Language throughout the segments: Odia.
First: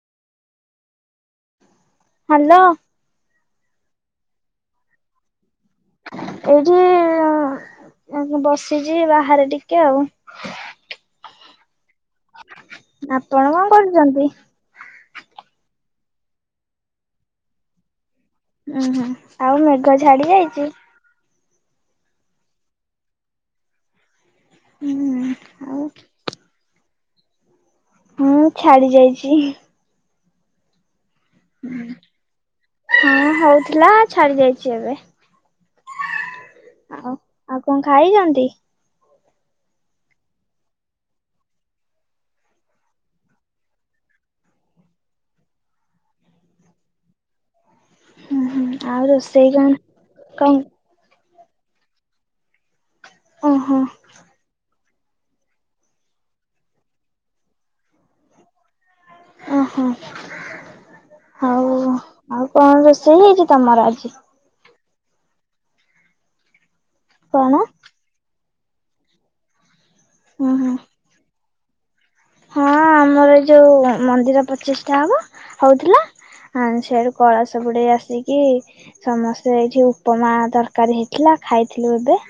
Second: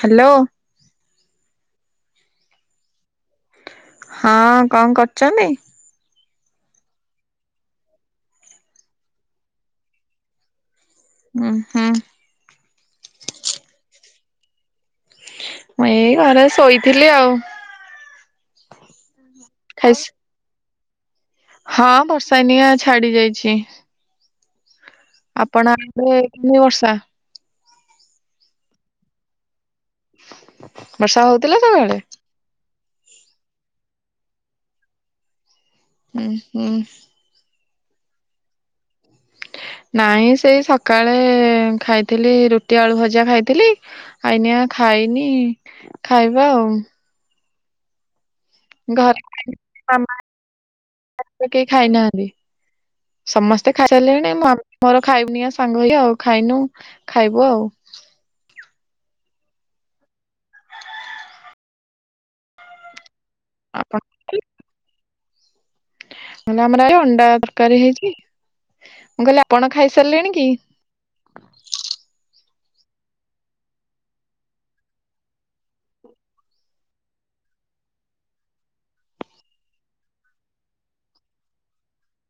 ହାଲୋ। ହାଲୋ। ହଁ କଁ କରୁଚନ୍ତି? ଏଇଠି ବସିଚି, ବାହାରେ ଟିକେ ଆଉ। ହୁଁ-ହୁଁ। ଆପଣ କଣ କରୁଚନ୍ତି? ମୁଁ ଏଇ ଘରେ ଶୋଇଥିଲି ଆଉ। ଉୁଁ- ହୁଁ ଆଉ ଖାଇ ମେଘ ଛାଡି ଯାଇଛି? ହଁ ବର୍ଷା ଏନିଆ ଛାଡି ଯାଇଛି। ହୁଁ। ଆପଣ ଆଉ [unintelligible] ମୁଁ ଛାଡି ଯାଇଛି। ବର୍ଷା ହଉ ହଁ ହଉଥିଲା, ଛାଡି ଯାଇଛି ଏବେ। ହୁଁ-ହୁଁ। ହ ଆଉ କଣ ଖାଇଛନ୍ତି? ନାଇଁ ସେଇ ସକାଳେ ଖାଇଥିଲି ରୁଟି, ଆଳୁ ଭଜା ଖାଇଥିଲି ଆଇନିଆ ଖାଇନି, ଖାଇବା ଆଉ। ହୁଁ-ହୁଁ ଆଉ ରୋଷେଇ କଣ-ଙ୍କ ଆଜି ତ କେହି ଖାଇନାହାନ୍ତି, ସମସ୍ତେ ଓହୋ ଖାଇ ସାରିଲେଣି ମୋ ବାପ୍ ମୋର ଖାଇବୁନିଆ ସାଙ୍ଗ ହେଇକି ଆଉ, ଖାଇନୁ ଖାଇବୁ ଆଉ। ଓହୋ, ଆଉ ଆଉ କଣ ରୋଷେଇ ହେଇଛି ତମର ଆପଣ ଆଜି? ମୁଁ କହିଲି ଆମର ଆଜି ଅଣ୍ଡା କଣ? ତରକାରୀ ହେଇଛି, ମୁଁ କହିଲି ଆପଣ ଖାଇସାରିଲେଣି କି? ହୁଁ ହୁଁ ହଁ ଆମର ଏ ଯୋଉ ମନ୍ଦିର ପ୍ରତିଷ୍ଠା ହବ, ହଉଥିଲା। ହଁ ସେଆଡୁ କଳସ ବୁଡେଇ ଆସିକି ସମସ୍ତେ ଏଇଠି ଉପମା ତରକାରୀ ହେଇଥିଲା ଖାଇଥିଲୁ ଏବେ।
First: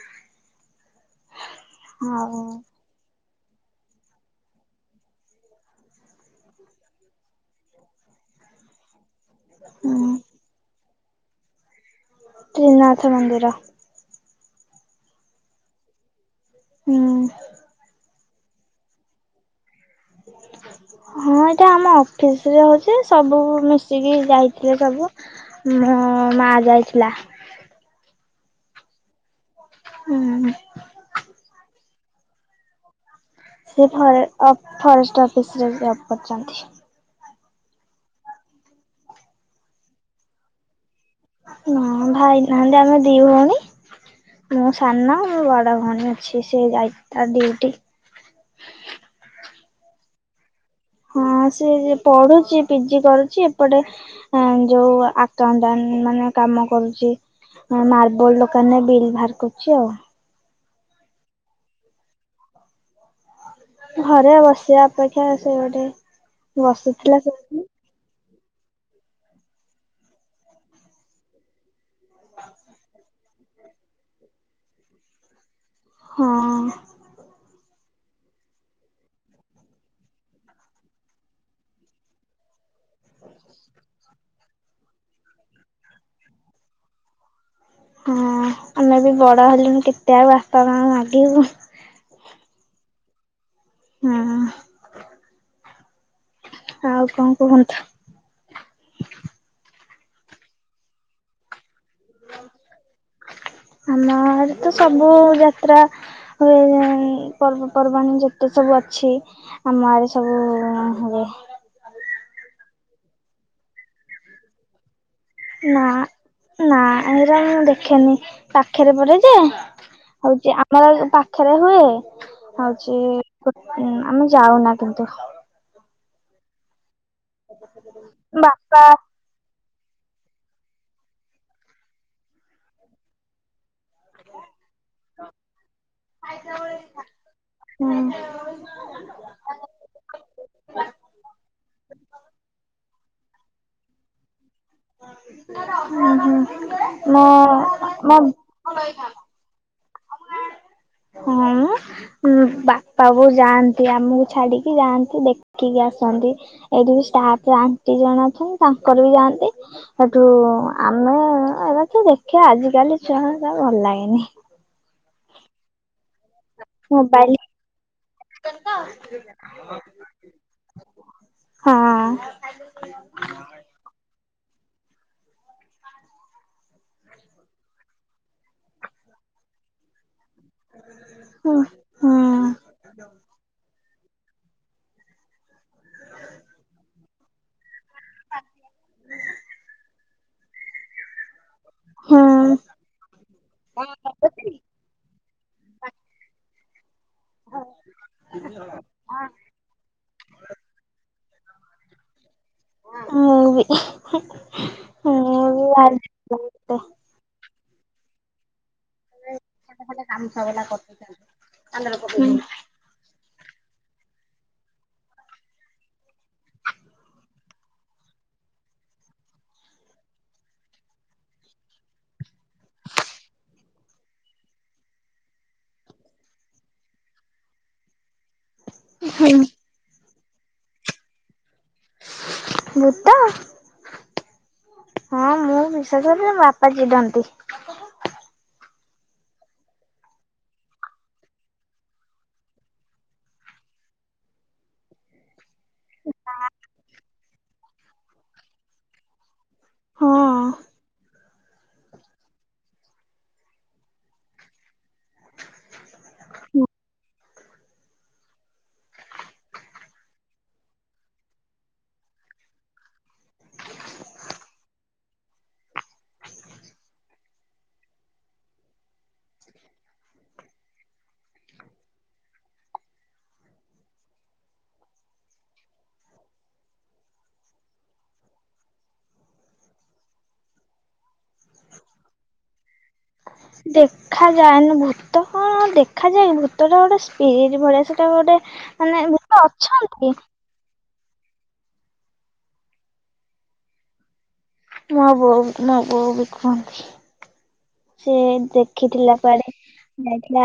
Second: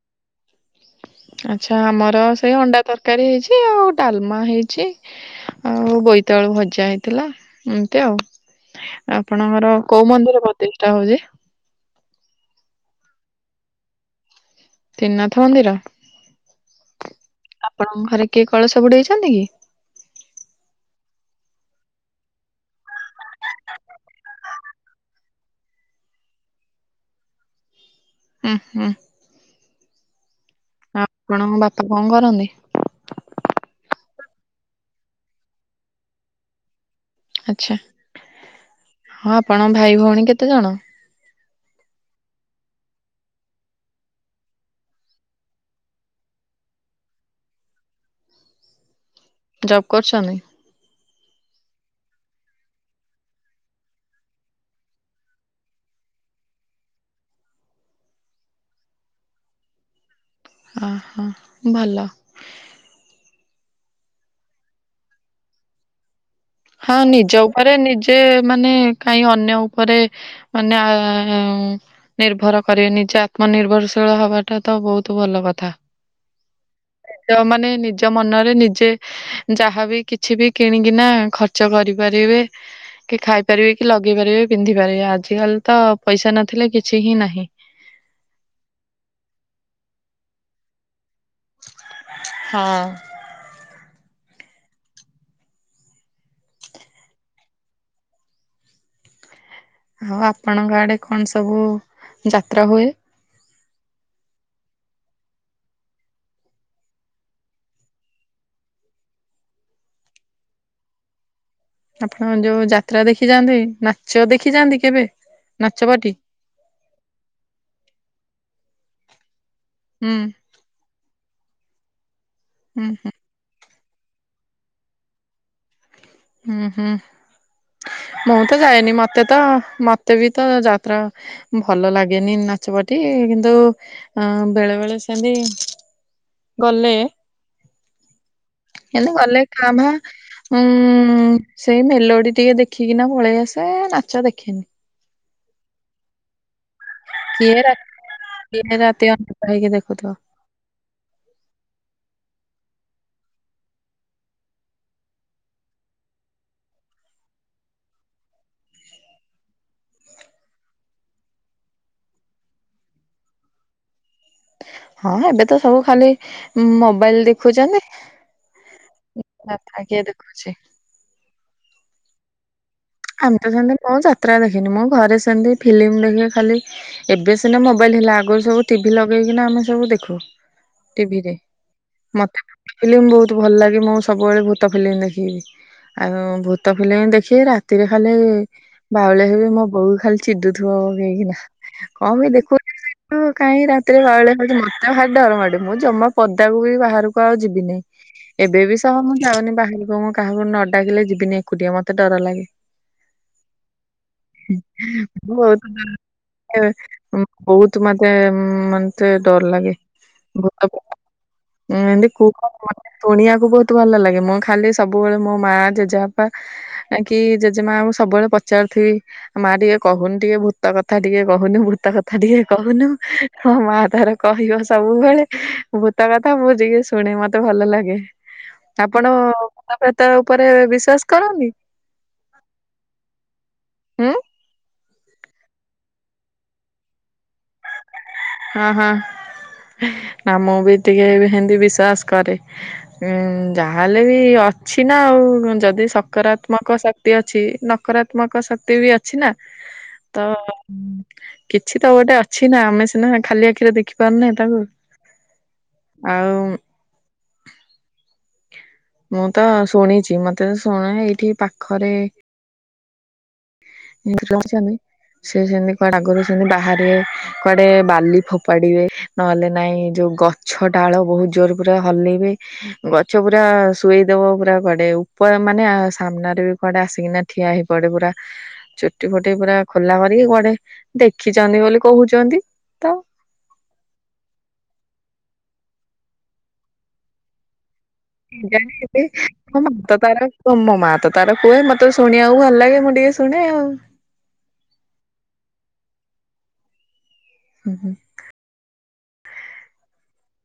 ଆଚ୍ଛା ଆମର ଆଉ ସେଇ ଅଣ୍ଡା ତରକାରୀ ହେଇଛି ଆଉ ଡାଲମା ହେଇଚି। ଆଉ ବୋଇତାଳୁ ଭଜା ହେଇଥିଲା, ଏମିତି ଆଉ। ଆପଣଙ୍କର କୋଉ ହୁଁ ମନ୍ଦିର ପ୍ରତିଷ୍ଠା ହଉଛି? ତ୍ରିନାଥ ମନ୍ଦିର। ତ୍ରିନାଥ ମନ୍ଦିର, ହୁଁ ଆପଣଙ୍କ ଘରେ କିଏ କଳସ ବୁଡେଇଛନ୍ତି କି? ହଁ ଏଇଟା ଆମ ଅଫିସ୍ ରେ ହଉଛି ସବୁ ମିଶିକି ଯାଇଥିଲେ ସବୁ। ମୋ ମା ଯାଇଥିଲା। ଉଁ -ହୁଁ। ହୁଁ-ହୁଁ-ହୁ ଆଉ ଆପଣଙ୍କ ବାପା କଣ କରନ୍ତି? ସେ ଫରେ ଅପ୍ ଫରେଷ୍ଟ ଅଫିସ୍ ରେ ଜବ୍ କରିଚନ୍ତି। ଆଛା, ହଁ ଆପଣଙ୍କ ଭାଇ ଭଉଣୀ କେତେ ଜଣ? ନାଁ ଭାଇ ନାହାନ୍ତି ଆମେ ଦି ଭଉଣୀ। ମୁଁ ସାନ ମୋ ବଡ ଭଉଣୀ ଅଛି ସେ ଯାଇଛି ତା ଡିଉଟି। ଜବ୍ କରୁଚନ୍ତି? ହଁ ସିଏ ପଡୁଚି ପିଜି କରୁଚି ଏପଟେ ହଁ ଯୋଉ ଆକାଉଣ୍ଟ ମାନେ କାମ କରୁଚି। ମାର୍ବଲ ଦୋକାନରେ ବିଲ୍ ବାହାର କରୁଛି ଆଉ। ଓ ହ ଭଲ। ଘରେ ବସିବା ଅପେକ୍ଷା ସେ ଗୋଟେ ହଁ ବସୁଥିଲା ନିଜ ସେଠି ଉପରେ ନିଜ ସେ ମାନେ କାହିଁ ଅନ୍ୟ ଉପରେ ମାନେ [unintelligible] ନିର୍ଭର କରିବେ ନିଜେ ଆତ୍ମ ନିିର୍ଭରଶୀଳ ହବାଟା ତ ବହୁତ୍ ଭଲ କଥା। ହଁ ଯୋଉ ମାନେ ନିଜ ନିଜ ମନରେ ନିଜେ ଯାହାବି କିଛି ବି କିଣିକିନା ଖର୍ଚ୍ଚ କରିପାରିବେ। କି ଖାଇ ପାରିବେକି ଲଗେଇ ପାରିବେ। ପିନ୍ଧି ପାରିବେ ଆଜିକାଲିତ ପଇସା ନଥିଲେ କିଛିହିଁ ନାହିଁ। ହଁ ଆମେବି ବଡ ହେଲୁଣି କେତେ ଆଉ ବାପା ମାଙ୍କୁ ମାଗିବୁ। ହଁ। ଉୁଁ ହୁଁ ଆଉ କଣ କୁହନ୍ତୁ? ହଁ ଆପଣଙ୍କ ଆଡେ କଣ ସବୁ ଯାତ୍ରାହୁଏ। ଆମ ଆଡେତ ସବୁଯାତ୍ରା। ପର୍ବପର୍ବାଣି ପର୍ବପର୍ବାଣି ଯେତେ ସବୁ ଅଛି। ଆମ ଆଡେ ସବୁ ଉୁଁ ଉୁଁ ହୁଏ। ଆପଣ ଯୋଉ ଯାତ୍ରା ଦେଖିଯାଆନ୍ତି ନାଚ ଦେଖିଯାଆନ୍ତି କେବେ? ନାଚ ପାଟି ନାଁ ନାଁ ଏରା ମୁଁ ଦେଖେନି ପାଖରେ ପଡେଯେ। ହୁଁ ହଉଛି ଆମର ପାଖରେହୁଏ ହୁଁ ହୁଁ ହୁଁ। ହଉଛି। ଆମେ ଯାଉନା କିନ୍ତୁ। ହୁଁ ହୁଁ ମୁଁତ ବାପା ଯାଏନି ମତ ମୋତେତ ମୋତେବିତ ଯାତ୍ରା ଭଲଲାଗେନି ନାଚପାର୍ଟି କିନ୍ତୁ। ଅଁ ବେଳେ ବେଳେ ସେମିତି ଗଲେ ହୁଁ ଏମିତି ଗଲେ କାଁ ଭାଁ ଉୁଁ ଉୁଁ। ହୁଁ ସେଇ ମେଲୋଡି ଟିକିଏ ଦେଖିକିନା ପଳେଇଆସେ ନାଚ ଦେଖେନି। ଉୁଁ ହୁଁ ମୋ ମୋ ଇଏତାର ରାତି ଅନିଦ୍ରା ହେଇକି ଦେଖୁଥିବ। [inaudible] ଉଁ ବାପାବୋଉ ଯାଆନ୍ତି ଆମକୁ ଛାଡିକି ଯାଆନ୍ତି ଦେଖିକି ଆସନ୍ତି। ଏଇଠିବି ଷ୍ଟାପ ଆଣ୍ଟି ଜଣେ ଅଛନ୍ତି ତାଙ୍କରବି ଯାଆନ୍ତି। ସେଠୁ ଆମେ ଏରାକିଏ ଦେଖିଆ ଆଜିକାଲି ଛୁଆହେରିକାକୁ ଭଲ ଲାଗେନି। ହଁ ଏବେତ ସବୁଖାଲି ଉୁଁ ମୋବାଇଲ ଦେଖୁଚନ୍ତି ଆ ଆଉକିଏ ଦେଖୁଚି। ହଁଅ ଅଁ। ଆମେତ ସେମତି କଣ ଯାତ୍ରା ଦେଖିନି ମୁଁ ଘରେ ସେମତି ଫିଲ୍ମ ଦେଖେ ଖାଲି। ଏବେ ସିନା ମୋବାଇଲ ହେଲା ଆଗରୁସବୁ ଟିଭି ଲଗେଇକିନା ଆମେସବୁ ଦେଖୁ। ଟିଭିିରେ। ଭୂତ ମତେ ଭୂତଫିଲ୍ମ ବହୁତ ଭଲଲାଗେ ମୁଁ ସବୁବେଳେ ଭୂତଫିଲ୍ମ ଦେଖିବି। ଆଉ ଭୂତଫିଲ୍ମ ଦେଖିରା ରାତିରେ ଖାଲି ବାଉଳି ହେବି ମୋ ବୋଉ ଖାଲି ଚିଡୁଥିବ ହେଇକିନା। କଣ ହଁ ପାଇଁ ଦେଖୁଛୁ [unintelligible] ଉୁଁ କାହିଁକି ରାତିରେ ବାଉଳି ହଉଚୁ ମତେଭାରି ଡରମାଡେ ମୁଁ ଜମା ପଦାକୁବି ବାହାରକୁ କ ଆଉ ଯିବିିନି ଏବେବି ସହ ମୁଁ ଯାଉନି ବାହାରକୁ ମୁଁ କାହାକୁ ନଡାକିଲେ ଯିବିନି ଏକୁଟିଆ ମତେ ଡରଲାଗେ। ମୁଁବି [unintelligible] [unintelligible] ବହୁତ ମତେ ମନ ମତେ ଡରଲାଗେ ଭୂତକୁ ଏମତି କହୁକହୁ କହିଦେନି। ସୁଣିଆକୁ ବହୁତ ଭଲଲାଗେ ମୁଁ ଖାଲି ସବୁବେଳେ ମୋ ମା ଜେଜେବାପା କି ଜେଜେ ଜେଜେ ମାଆଙ୍କୁ ସବୁବେଳେ ପଚାରୁଥିବି। ମା ଟିକିଏ କହୁନୁ ଟିକିଏ ଭୂତକଥା ଟିକିଏ କହୁନୁ ଭୂତକଥା ଟିକିଏ କହୁନୁ। ହଁ ମା ତାର କହିବ ସବୁବେଳେ ଭୂତକଥା ମୁଁ ଟିକିଏ ଶୁଣେ ମତେ ଭଲଲାଗେ। ଆପଣ ଭୂତ ପ୍ରେତ ଉପରେ ବିଶ୍ଵାସ କରନ୍ତି। ମୁଁତ ହୁଁ ହଁ ମୁଁ ବିଶ୍ୱାସ କରେ ବାପା ଚିଡନ୍ତି। ହଁ ହଁ ନା ମୁଁ ବି ଟିକେ ହେମିନ୍ତି ବିଶ୍ଵାସ କରେ। ଉଁ ଯାହାହେଲେ ବି ଅଛି ନା ଆଉ ଯଦି ସକରାତ୍ମକ ଶକ୍ ତି ଅଛି ନକରାତ୍ମକ ଶକ୍ତି ବି ଅ କିଛି ନା ତ ହଁ। କିଛି ତ ଗୋଟେ ଅଛି ନା ଆମେ ସିନା ଖାଲି ଆଖିରେ ଦେଖି ପାରୁନେ ତାକୁ ଆଉ ମୁଁ ତ ଶୁଣିଚି ମତେ ଯେ ଶୁଣାଏ ଏଇଠି ପାଖରେ। [unintelligible] ସିଏ ସେମିତି କୁଆଡେ ଆଗରୁ ସେମିତି ବାହାରିବେ କୁଆଡେ ବାଲି ଫୋପାଡିବେ। ନହେଲେ ନାଇଁ ଯୋଉ ଗଛ ଡାଳ ବହୁତୁ ଜୋରେ ପୁରା ହଲେଇବେ ଗଛ ପୁରା ଶୁଆଇଦବ ପୁରା କୁଆଡେ ଉପରେ ମାନେ ସାମ୍ନାରେ ବି କୁଆଡେ ଆସିକିନା ଠିଆ ହେଇ ପଡେ ପୁରା। ଚୁଟି ଫୁଟି ପୁରା ଖୋଲା କରିକି କୁଆଡେ ଦେଖିଚନ୍ତି ବୋଲି କହୁଚନ୍ତି। ଦେଖା ଯାଏନି ଭୂତ କଣ ଦେଖା ଯାଏ ଭୂତଟା ଗୋଟେ ସ୍ପିରିଟି ଭଳିଆ ସେ ସେଟା ଗୋଟେ ମାନେ କେଜାଣି ଭୁଟ ମୋ ମା ଅଛନ୍ତି। ତାର ତ ମୋ ମା ତ ତାର କୁହେ ମତେ ଶୁଣିବାକୁ ଭଲ ଲାଗେ ମୁଁ ଟିକେ ଶୁଣେ ଆଉ। ମୋ ବୋଉ ମୋ ବୋଉ ବି କୁହନ୍ତି। ହୁଁ ହୁଁ। ଯେ ଦେଖିଥିଲା କୁଆଡେ। ଯାଇଥିଲା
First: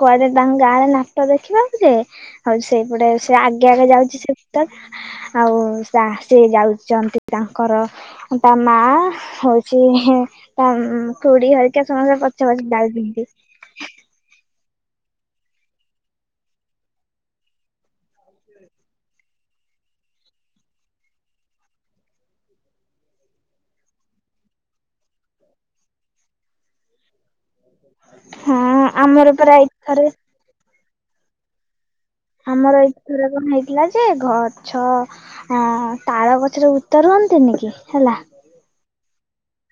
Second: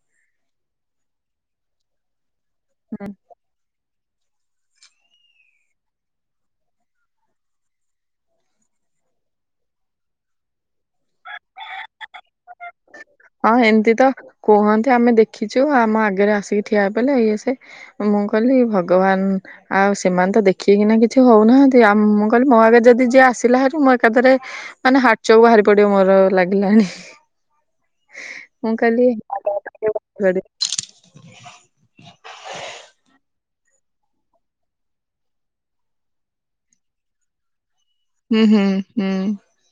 କୁଆଡେ ତାଙ୍କ ଗାଁରେ ନାଟ ଦେଖିବାକୁ ଯେ ଆଉ ସେଇପଟେ ସେ ଆଗେ ଆଗେ ଯାଉଚି ସେ ତ ଆଉ ସା ସେ ଯାଉଚନ୍ତି ତାଙ୍କର। ତା ମା ହୋଉଚି ହେଁ ତାମ୍ ଖୁଡି ହେରିକା ସମସ୍ତେ ପଛେ ପଛେ ଯାଉଚନ୍ତି। ହଁ ଏମତି ତ କୁହନ୍ତି ଆମେ ଦେଖିଛୁ ଆମ ଆଗରେ ଆସିକି ଠିଆ ହେ ପଲେ ଇଏସିଏ। ମୁଁ କହିଲି ଭଗବାନ୍। ଆଉ ସେମାନେ ତ ଦେଖିକିନା କିଛି ହୋଉନାହାନ୍ତି ଆଉ ମୁଁ କହିଲି ମୋ ଆଗେ ଯଦି ଯିଏ ଆସିଲା ହାରି ମୁଁ ଏକାଥରେ ମାନେ ହାଟ୍ ଚୋକ ବାହାରି ପଡିବ ମୋର ଲାଗିଲାାଣି। ହଁ ଆମର ପୁରା ଏଇଥରେ। ସେ ଆମର ଏଇଠି ଥରେ କଣ ହେଇଥିଲା ଯେ ଗଛ। ହଁ ତାଳ ଗଛରେ ଭୁତ୍ତ ରୁହନ୍ତିନେହିଁ କି ହେଲା। ହୁଁ ହୁଁ ହୁଁ।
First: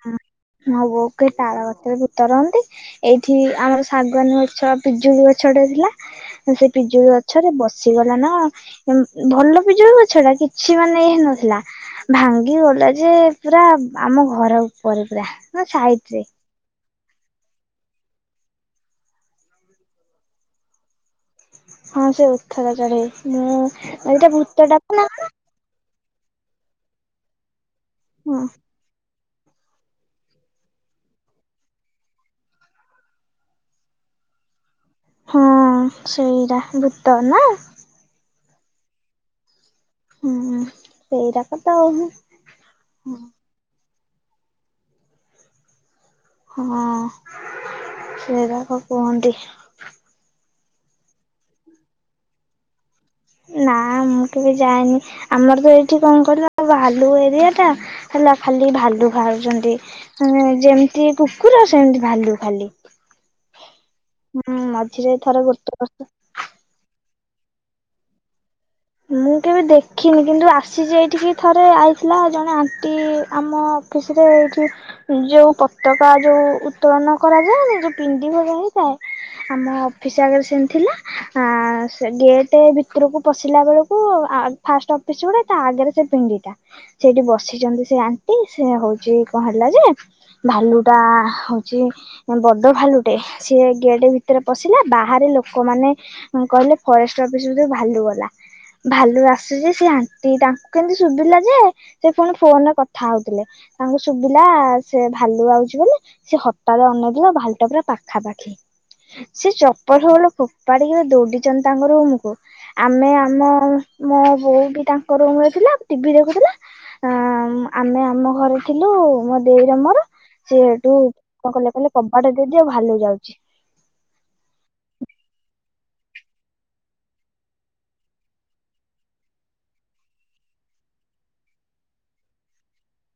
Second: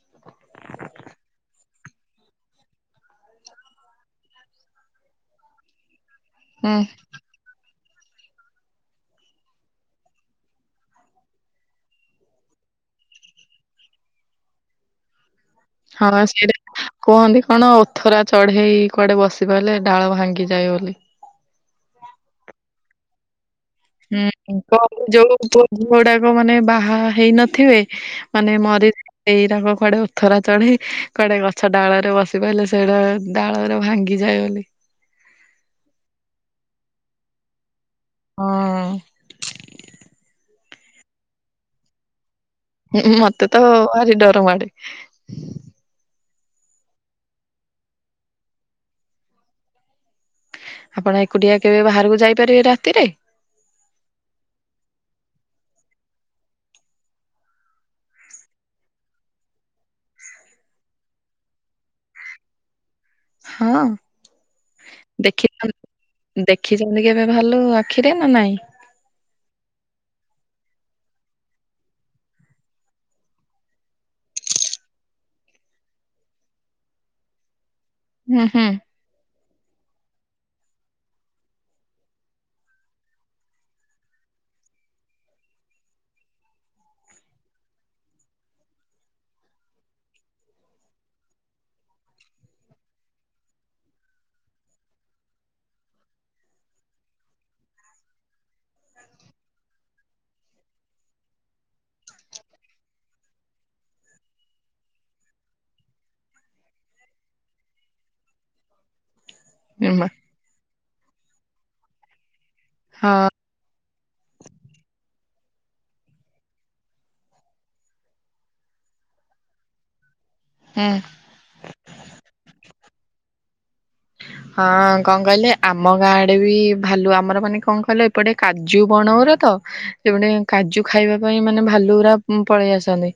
ହୁଁ ମୋ ବୋଉ କୁହେ ତାଳ ଗଛରେ ଭୂତ ରହନ୍ତି। ଏଇଠି ଆମର ଶାଗୁାନ ଗଛ ପିଜୁଳି ଗଛ ଟେ ଥିଲା ସେ ହୁଁ ପିଜୁଳି ଗ ଗଛରେ ବସିଗଲା ନା ଭଲ ପିଜୁଳ ଗଛ ଟା କିଛି ମାନେ ଇଏହେଇ ନଥିଲା। ଭାଙ୍ଗି ଗଲା ଯେ ପୁରା ଆମ ଘର ଉପରେ ପୁରା। ନା ହଁ ସାଇଡ ପା ରେ। ସିଆଡେ। କୁହନ୍ତି କଣ ଓଥରା ଚଢୋଇ କୁଆଡେ ବସିପଇଲେ ଡାଳ ଭାଙ୍ଗିଯାଏ ବୋଲି। ହଁ ସେ ଓଥରା ଚଡୋଇ ମୁଁ ଏଇଟା ହୁଁ ଭୂତ କୁହ ଡାକ ନା କଣ? ଯୋଉ [inaudible] ଝୁଅ ଗୁଡାକ ମାନେ ବାହା ହେଇନଥିବେ ହଁ ମାନେ ମରି ସେଇରାକ କୁଆଡେ ଓଥରା ଚଢୋଇ କୁଆଡେ ଗଛ ଡାଳ ରେ ବସି ପଇଲେ ସେଇଡା ଡାଳରେ ଭାଙ୍ଗିଯାଏ ବୋଲି। ହଁ ସେଇରା ଭୂତ ନା। ହଁ। ହୁଁ ସେଇରା [unintelligible] ହୁଁ-ହୁଁ ମତେ ତ ଭାରି ଡର ମାଡେ। ହଁ [unintelligible] କୁହନ୍ତି। ଆପଣ ଏକୁଟିଆ କେବେ ବାହାରକୁ ଯାଇପାରିବେ ରାତିରେ? ନା ମୁଁ କେବେ ଯାଏନି ଆମର ତ ଏଇଠି କଣ କହିଲ ଭାଲୁ ଏରିଆ ଟା ହେଲା ଖାଲି ଭାଲୁ ବାହାରୁଚନ୍ତି। ମାନେ ଯେମ୍ତି କୁକୁର ସେମ୍ତି ଭାଲୁ ଖାଲି। ହଁ ହୁଁ ମଝିରେ ଥରେ ଗୋଟେ ବର୍ଷ ଦେଖିଚନ୍ତି କେବେ ଭାଲୁ ଆଖିରେ ନା ନାଇଁ? ମୁଁ କେବେ ଦେଖିନି କିନ୍ତୁ ଆସିଚି ଏଇଠିକି ଥରେ ଆଇଥିଲା ଜଣେ ଆଣ୍ଟି ଆମ ଅଫିସ୍ ରେ ଏଇଠି ଯୋଉ ପତାକା ଯୋଉ ଉତ୍ତୋଳନ କରାଯାଏନି [unintelligible] ହୁଁ ପିଣ୍ଡିବ ହୁଁ ଜାଣିଚ? ଆମ ଅଫିସ୍ ଆଗରେ ସେମ୍ତି ଥିଲା ଆ ସେ ଗେଟ୍ ଭିତରକୁ ପ ଶିଲା ବେଳକୁ ଆ ଫାଷ୍ଟ ଅଫିସ୍ ପଡେ ତା ଆଗରେ ସେ ପିଣ୍ଡିଟା ସେଇଠି ବସିଚନ୍ତି ସେ ଆଣ୍ଟି ସେ ହଉଚି କଣ ହେଲା ଯେ ଭାଲୁ ଟା ହଉଚି ବଡ ଭାଲୁଟେ ସିଏ ଗେଟ୍ ଭିତରେ ପଶିଲା ବାହାରେ ଲୋକମାନେ କହିଲେ ଫରେଷ୍ଟ ଅଫିସ୍ [unintelligible] ଭାଲୁ ଗଲା। ଭାଲୁ ଆସୁଚି ସେ ଆଣ୍ଟି ତାଙ୍କୁ କେମ୍ତି ଶୁଭିଲା ଯେ ସେ ପୁଣି ଫୋନ୍ ରେ କଥା ହଉଥିଲେ ତାଙ୍କ ଶୁଭିଲା ସେ ଭାଲୁ ଆଉଚି ବୋଲି ସେ ହଠାତ୍ ଅନେଇ [unintelligible] ଭାଲୁଟା ପୁରା ପାଖାପାଖି। ସେ ଚପଲ୍ ଜମା। ଫପଲ୍ ଫୋପାଡିକ ଦୌଡିଚନ୍ତି ତାଙ୍କ ରୁମ୍ କୁ ଆମେ ହଁ ମୋ-ମୋ ବୋଉ ବି ତାଙ୍କ ରୁମ୍ ରେ ଥିଲା ଟିଭି ଦେଖୁଥିଲା ଆ ଆମେ ଆମ ଘରେ ଥିଲୁ ମୋ ଦେଇର ମୋର ସିଏ ହୁଁ। [unintelligible] କଣ କହିଲେ-କହିଲେ କବାଟ ଦେଇଦିଅ ଭାଲୁ ଯାଉଚି। ହଁ କଣ କହିଲେ ଆମ ଗାଁ ଆଡ଼େ ବି ଭାଲୁ ଆମର ମାନେ କଣ କହିଲେ ଏପଟେ କାଜୁ ବଣ [unintelligible] ତ [unintelligible] କାଜୁ ଖାଇବା ପାଇଁ ମାନେ ଭାଲଗୁରା ପଳେଇ ଆସନ୍ତି।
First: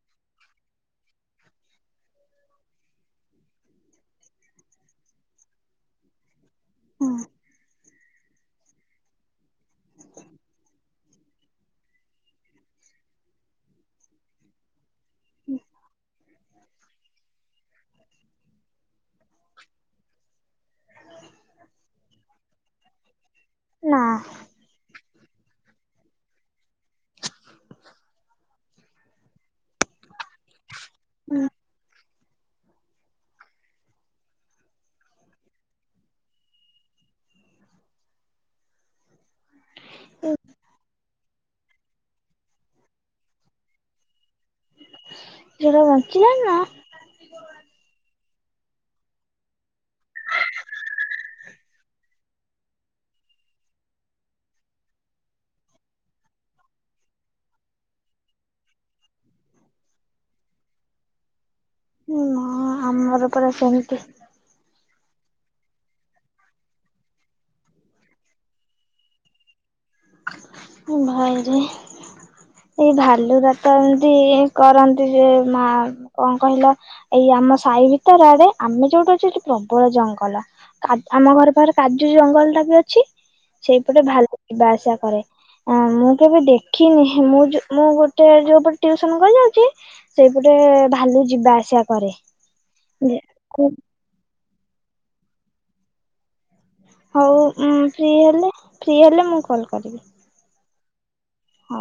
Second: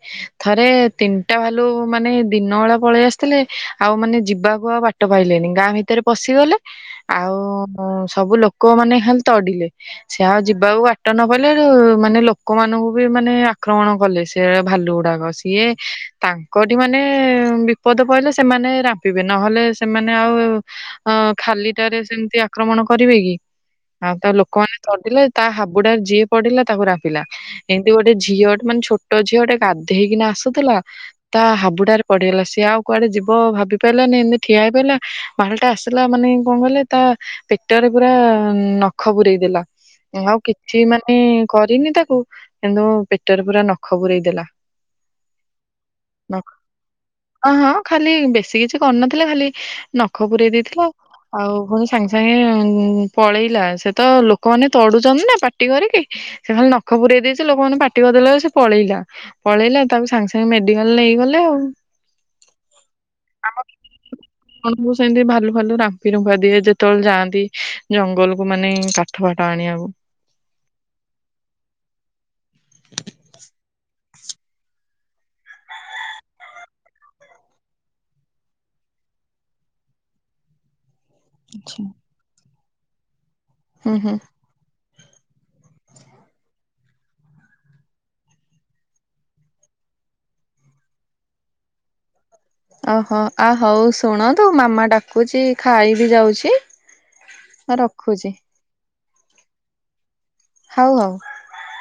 ଥରେ ତିନିଟା ଭାଲୁ ମାନେ ଦିନ ବେଳା ପଳେଇ ଆସିଥିଲେ ଆଉ ମାନେ ଯିବାକୁୁ ଆଉ ବା ଟ ପାଇଲେନି ଗାଁ ଭିତରେ ପଶିଗଲେ ଆଉ ସବୁ ଲୋକ ମାନେ ଖାଲି ତଡିଲେ। ସେ ଆଉ ଯିବାକୁ ବାଟ ନ ପାଇଲା [unintelligible] ମାନେ ଲୋକମାନଙ୍କୁ ବି ମାନେ ଆକ୍ରମଣ କଲେ। [unintelligible] ଭାଲୁ ଗୁଡାକ ସିଏ ତାଙ୍କଠି ମାନେ ବିପଦ ପଇଲେ ସେମାନେ ରାମ୍ପିବେ ନହେଲେ ସେମାନେ ଆଉ ଅ ଖାଲିଟାରେ ସେମ୍ତି ଆକ୍ରମଣ କରିବେ କି ନା ଆଉ ତ ଲୋକମାନେ ତଡିଲେ ତା ହାବୁଡା ଯିଏ ପଡିଲା ତାକୁ ରାମ୍ପିଲା। ଏମ୍ତି ଗୋଟେ ଝିଅ ମାନେ ଛୋଟ ଝିଅଟେ ଗାଧେଇକିନା ଆସୁଥିଲା ତା ହାବୁଡାରେ ପଡିଗଲା ସିଏ ଆଉ କୁଆଡେ ଯିବ ଭାବି ପାରିଲାନି ଏମ୍ତି ଠିଆ ହେଇ ପଇଲା ଭାଲୁଟା ଆସିଲା ମାନେ କଣ କହିଲେ ତା ପେଟରେ ପୁରା ନଖ ପୂରେଇ ଦେଲା। ଆଉ କିଛି ମାନେ କରିନି ତାକୁ କିନ୍ତୁ ପେଟରେ ପୁରା ନଖ ପୂରେଇ ଦେଲା। ଝିଅଟା ବଞ୍ଚିଲାନି ନା? ଅ ହଁ ଖାଲି ବେଶୀ କିଛି କରିନଥିଲା ଖାଲି ନଖ ପୂରେଇ ଦେଇଥିଲା ଆଉ। ଆଉ ଫୁଣି ସାଙ୍ଗେ-ସାଙ୍ଗେ ପଳେଇଲା ସେ ତ ଲୋକମାନେ ତଡୁଚନ୍ତି ନା ପାଟି କରିକି ସେ ଖାଲି ନଖ ପୂରେଇ ଦେଇଚି ଲୋକମାନେ ପାଟି କରିଦେଲେ ସେ ପଳେଇଲା। ପଳେଇଲା ତାକୁ ସାଙ୍ଗେ-ସାଙ୍ଗେ ମେଡିକାଲ୍ ନେଇଗଲେ ଆଉ। ହୁଁ ହଁ ଆମର ପୁରା ସେମ୍ତି ମୁଁ ସେମିତି ଭାଲୁ ଫାଲୁ ରାମ୍ଫି ରୁମ୍ଫା ଦିଏ ଯେତୋଓଳେ ଯାଆନ୍ତି ଜଙ୍ଗଲ କୁ ମାନେ କାଠ ଫାଠ ଆଣିବାକୁ। ଓ ଭାଇରେ? ଏଇ ଭାଲୁୁରାତ ଏମତି କରନ୍ତି ଯେ ମା କଣ କହିଲ ଏଇ ଆମ ସାଇ ଭିତର ଆଡେ ଆମେ ଯୋଉଠି ଅଛୁ ହେଟି ପ୍ରବଳ ଜଙ୍ଗଲ। ଆମ ଘର ପାଖରେ କାଜୁ ଜଙ୍ଗଲ ଟା ବି ଅଛି ହୁଁ ସେଇପଟେ ହୁଁ ଭଲ ଯିବା ଆସିବା କରେ। ମୁଁ କେବେ ଦେଖିନି ମୁଁ ଯୋ ମୁଁ ଗୋଟେ ଯୋଉଟା ଟିଉସନ କରି ଯାଉଚି ସେଇପଟେ ଭାଲୁ ଯିବା ଆସିବା କରେ। ଓହୋ ଆ ହଉ ଶୁଣନ୍ତୁ ମାମା ଡାକୁଚି ଖାଇ ବିି ଯାଉଚି। ହଉ ଫ୍ରି ହେଲେ ଫ୍ରି ହେଲେ ମୁଁ କଲ୍ କରିବି। ହଉ ହଉ। ହଉ।